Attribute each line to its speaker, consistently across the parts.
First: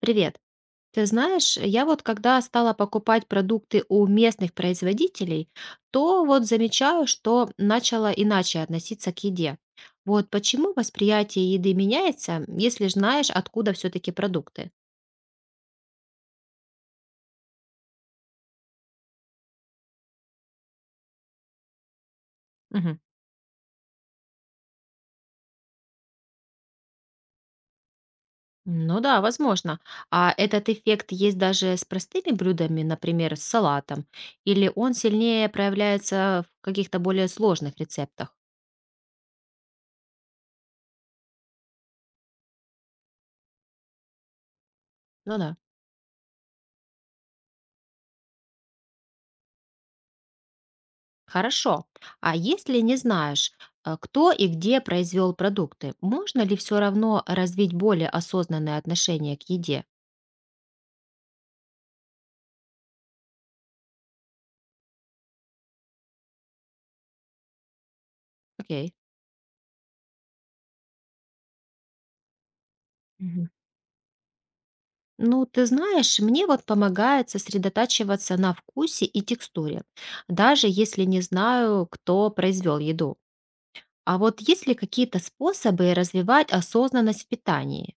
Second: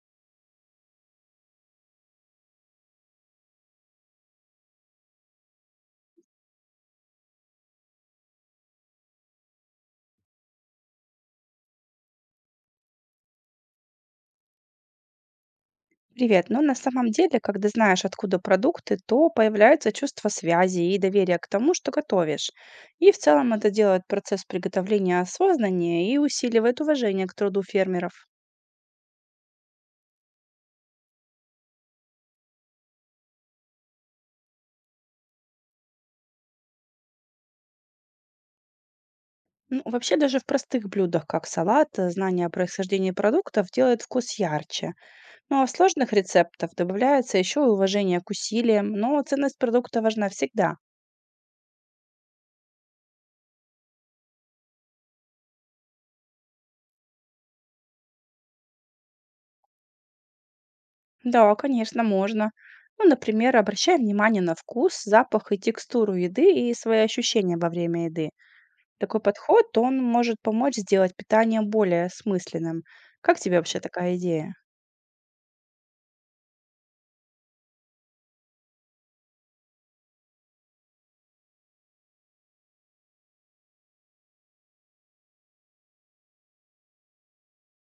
Speaker 1: Привет. Ты знаешь, я вот когда стала покупать продукты у местных производителей, то вот замечаю, что начала иначе относиться к еде. Вот почему восприятие еды меняется, если знаешь, откуда все-таки продукты?
Speaker 2: Привет. Но на самом деле, когда знаешь, откуда продукты, то появляется чувство связи и доверия к тому, что готовишь.
Speaker 1: Мгм.
Speaker 2: И в целом это делает процесс приготовления осознаннее и усиливает уважение к труду фермеров.
Speaker 1: Ну да, возможно. А этот эффект есть даже с простыми блюдами, например, с салатом, или он сильнее проявляется в каких-то более сложных рецептах?
Speaker 2: Ну, вообще даже в простых блюдах, как салат, знание о происхождении продуктов делает вкус ярче.
Speaker 1: Ну да.
Speaker 2: Ну а в сложных рецептах добавляется еще и уважение к усилиям, но ценность продукта важна всегда.
Speaker 1: Хорошо. А если не знаешь, кто и где произвел продукты, можно ли все равно развить более осознанное отношение к еде?
Speaker 2: Да, конечно, можно. Ну, например, обращай внимание на вкус, запах и текстуру еды и свои ощущения во время еды.
Speaker 1: Окей.
Speaker 2: Такой подход, он может помочь сделать питание более смысленным. Как
Speaker 1: Мгм.
Speaker 2: тебе вообще такая идея?
Speaker 1: Ну, ты знаешь, мне вот помогает сосредотачиваться на вкусе и текстуре, даже если не знаю, кто произвел еду. А вот есть ли какие-то способы развивать осознанность в питании?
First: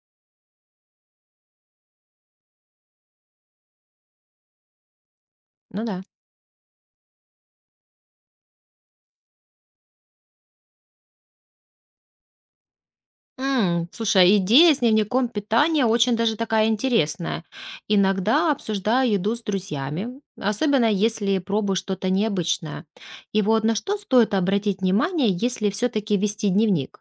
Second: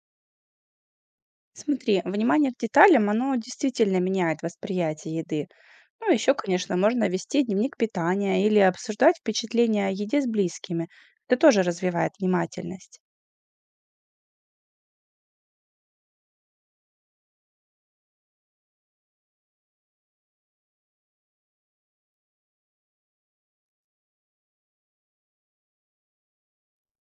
Speaker 2: Смотри, внимание к деталям, оно действительно меняет восприятие еды.
Speaker 1: Ну да.
Speaker 2: Ну, еще, конечно, можно вести дневник питания или обсуждать впечатления о еде с близкими. Это тоже развивает внимательность.
Speaker 1: М, слушай, а идея с дневником питания очень даже такая интересная. Иногда обсуждаю еду с друзьями, особенно если пробую что-то необычное. И вот на что стоит обратить внимание, если все-таки вести дневник?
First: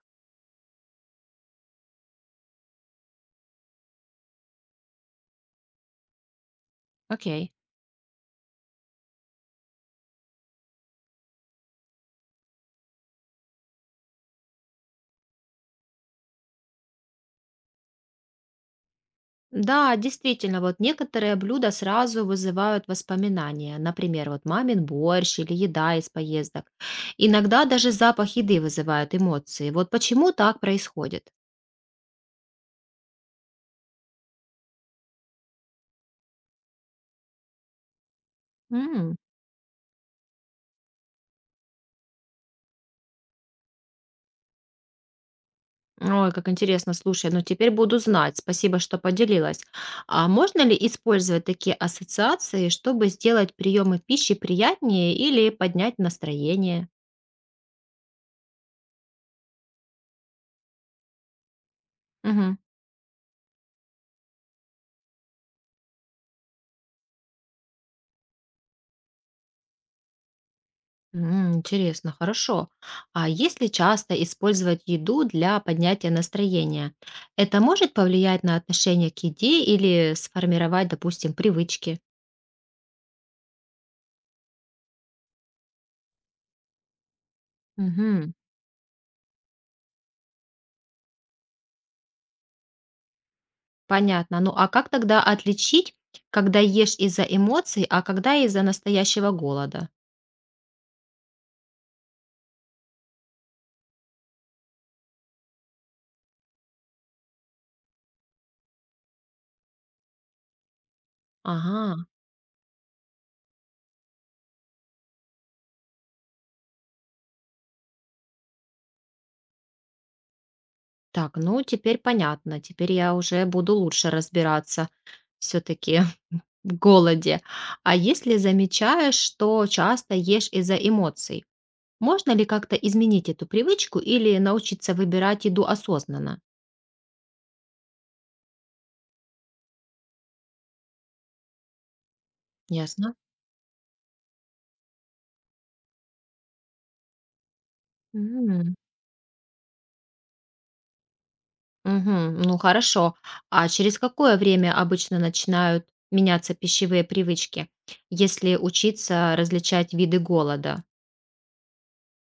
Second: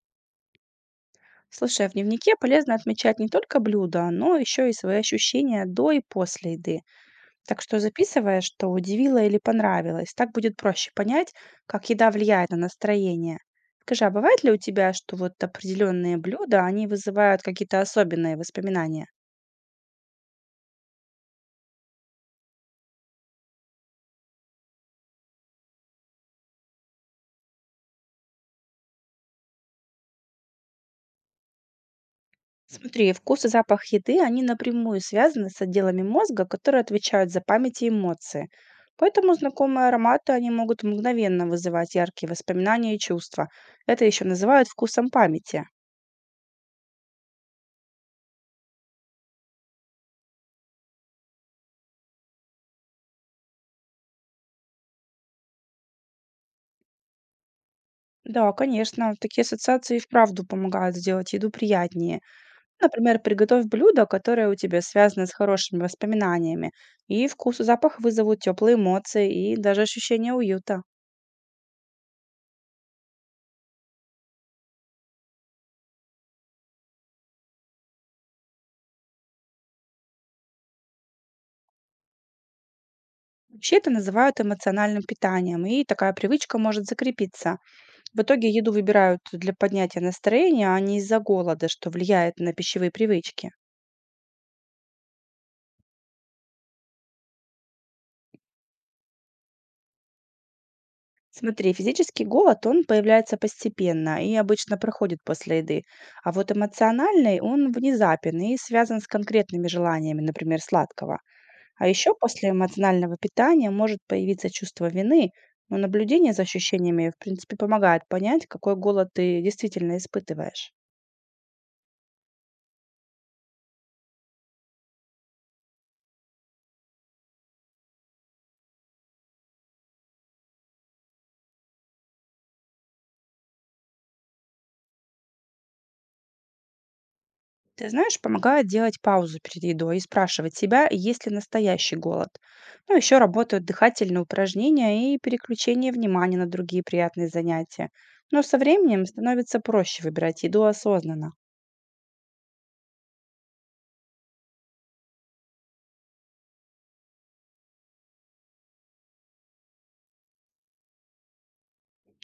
Speaker 2: Слушай, а в дневнике полезно отмечать не только блюда, но еще и свои ощущения до и после еды.
Speaker 1: Окей.
Speaker 2: Так что записывая, что удивило или понравилось, так будет проще понять, как еда влияет на настроение. Скажи, а бывает ли у тебя, что вот определенные блюда, они вызывают какие-то особенные воспоминания?
Speaker 1: Да, действительно, вот некоторые блюда сразу вызывают воспоминания. Например, вот мамин борщ или еда из поездок. Иногда даже запах еды вызывает эмоции. Вот почему так происходит?
Speaker 2: Смотри, вкус и запах еды, они напрямую связаны с отделами мозга, которые отвечают за память и эмоции. Поэтому знакомые ароматы, они могут мгновенно вызывать яркие воспоминания и чувства. Это еще называют вкусом памяти.
Speaker 1: Ой, как интересно, слушай, ну теперь буду знать. Спасибо, что поделилась. А можно ли использовать такие ассоциации, чтобы сделать приемы пищи приятнее или поднять настроение?
Speaker 2: Да, конечно, такие ассоциации и вправду помогают сделать еду приятнее.
Speaker 1: Мгм.
Speaker 2: Например, приготовь блюдо, которое у тебя связано с хорошими воспоминаниями, и вкус и запах вызовут теплые эмоции и даже ощущение уюта.
Speaker 1: М, интересно, хорошо. А если часто использовать еду для поднятия настроения, это может повлиять на отношение к еде или сформировать, допустим, привычки?
Speaker 2: Вообще это называют эмоциональным питанием, и такая привычка может закрепиться. В
Speaker 1: Мгм,
Speaker 2: итоге еду выбирают для поднятия настроения, а не из-за голода, что влияет на пищевые привычки.
Speaker 1: понятно. Ну а как тогда отличить, когда ешь из-за эмоций, а когда из-за настоящего голода?
Speaker 2: Смотри, физический голод, он появляется постепенно и обычно проходит после еды, а вот эмоциональный, он внезапен и связан с конкретными желаниями, например, сладкого. А
Speaker 1: Ага,
Speaker 2: еще после эмоционального питания может появиться чувство вины, но наблюдение за ощущениями, в принципе, помогает понять, какой голод ты действительно испытываешь.
Speaker 1: так, ну теперь понятно, теперь я уже буду лучше разбираться все-таки в голоде. А если замечаешь, что часто ешь из-за эмоций, можно ли как-то изменить эту привычку или научиться выбирать еду осознанно?
Speaker 2: Ты знаешь, помогает делать паузу перед едой и спрашивать себя, есть ли настоящий голод. Ну,
Speaker 1: Ясно?
Speaker 2: еще работают дыхательные упражнения и переключение внимания на другие приятные занятия. Но со
Speaker 1: М,
Speaker 2: временем становится проще выбирать еду осознанно.
Speaker 1: мгм, ну хорошо. А через какое время обычно начинают меняться пищевые привычки, если учиться различать виды голода?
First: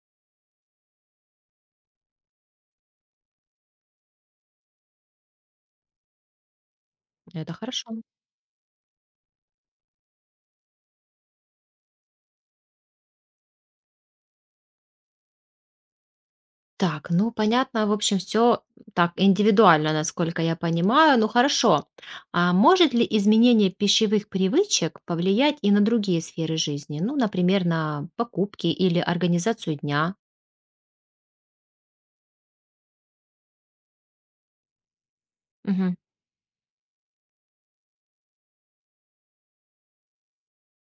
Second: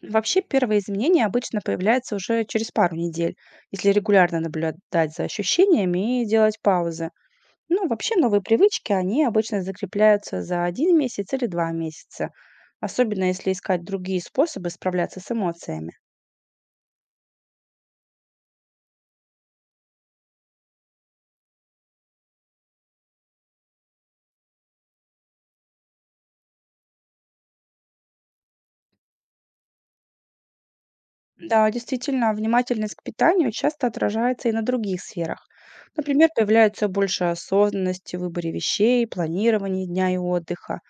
Speaker 2: Вообще, первые изменения обычно появляются уже через пару недель, если регулярно наблюдать за ощущениями и делать паузы.
Speaker 1: Это
Speaker 2: Ну,
Speaker 1: хорошо.
Speaker 2: вообще, новые привычки, они обычно закрепляются за 1 месяц или 2 месяца, особенно если искать другие способы справляться с эмоциями.
Speaker 1: Так, ну понятно, в общем, все так индивидуально, насколько я понимаю. Ну хорошо, а может ли изменение пищевых привычек повлиять и на другие сферы жизни? Ну, например, на покупки или организацию дня?
Speaker 2: Да, действительно, внимательность к питанию часто отражается и на других сферах.
Speaker 1: Мгм.
Speaker 2: Например, появляется больше осознанности в выборе вещей, планировании дня и отдыха.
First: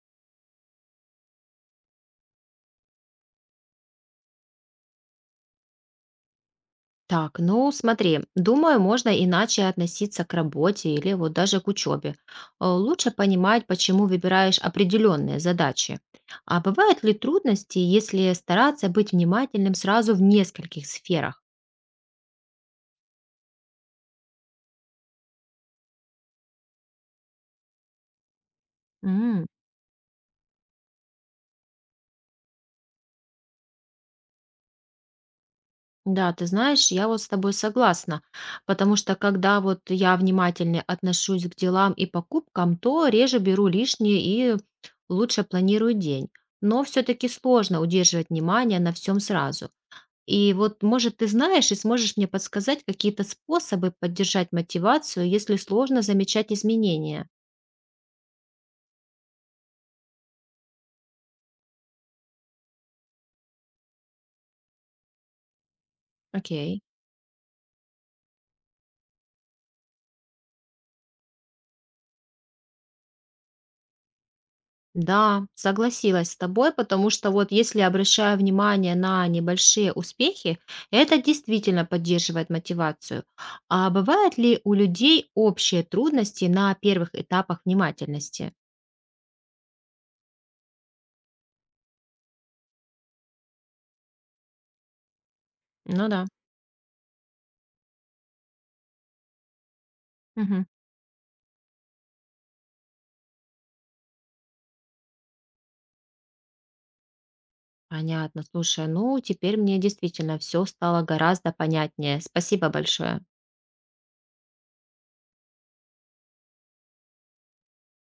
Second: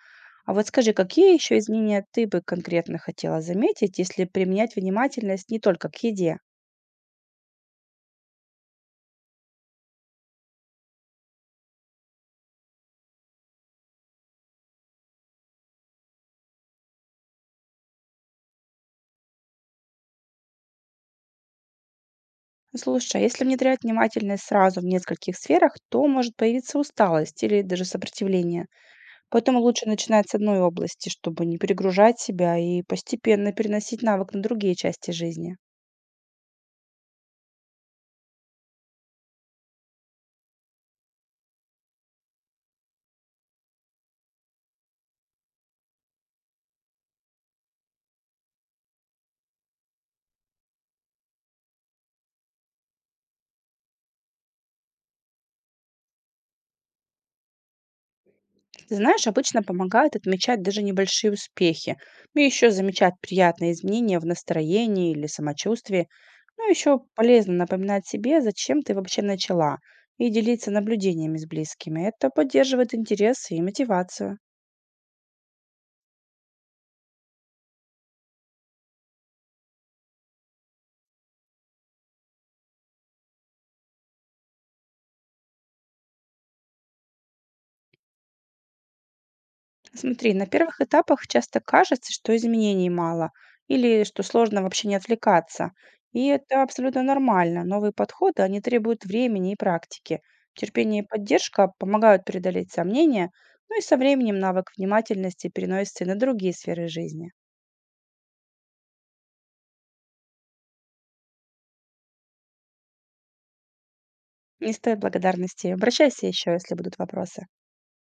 Speaker 2: А вот скажи, какие еще изменения ты бы конкретно хотела заметить, если применять внимательность не только к еде?
Speaker 1: Так, ну смотри, думаю, можно иначе относиться к работе или вот даже к учебе. Лучше понимать, почему выбираешь определенные задачи. А бывают ли трудности, если стараться быть внимательным сразу в нескольких сферах?
Speaker 2: Слушай, а если внедрять внимательность сразу в нескольких сферах, то может появиться усталость или даже сопротивление. Поэтому лучше начинать с одной области, чтобы не перегружать себя и постепенно переносить навык на другие части жизни.
Speaker 1: Да, ты знаешь, я вот с тобой согласна, потому что когда вот я внимательнее отношусь к делам и покупкам, то реже беру лишнее и лучше планирую день. Но все-таки сложно удерживать внимание на всем сразу. И вот, может, ты знаешь и сможешь мне подсказать какие-то способы поддержать мотивацию, если сложно замечать изменения.
Speaker 2: Ты знаешь, обычно помогает отмечать даже небольшие успехи, и еще замечать приятные изменения в настроении или самочувствии. Ну,
Speaker 1: Окей.
Speaker 2: еще полезно напоминать себе, зачем ты вообще начала, и делиться наблюдениями с близкими. Это поддерживает интерес и мотивацию.
Speaker 1: Да, согласилась с тобой, потому что вот если обращаю внимание на небольшие успехи, это действительно поддерживает мотивацию. А бывают ли у людей общие трудности на первых этапах внимательности?
Speaker 2: Смотри, на первых этапах часто кажется, что изменений мало или что сложно вообще не отвлекаться.
Speaker 1: Ну
Speaker 2: И
Speaker 1: да.
Speaker 2: это абсолютно нормально. Новые подходы, они требуют времени и практики.
Speaker 1: Мгм.
Speaker 2: Терпение и поддержка помогают преодолеть сомнения, ну и со временем навык внимательности переносится и на другие сферы жизни.
Speaker 1: Понятно. Слушай, ну теперь мне действительно все стало гораздо понятнее. Спасибо большое.
Speaker 2: Не стоит благодарности. Обращайся еще, если будут вопросы.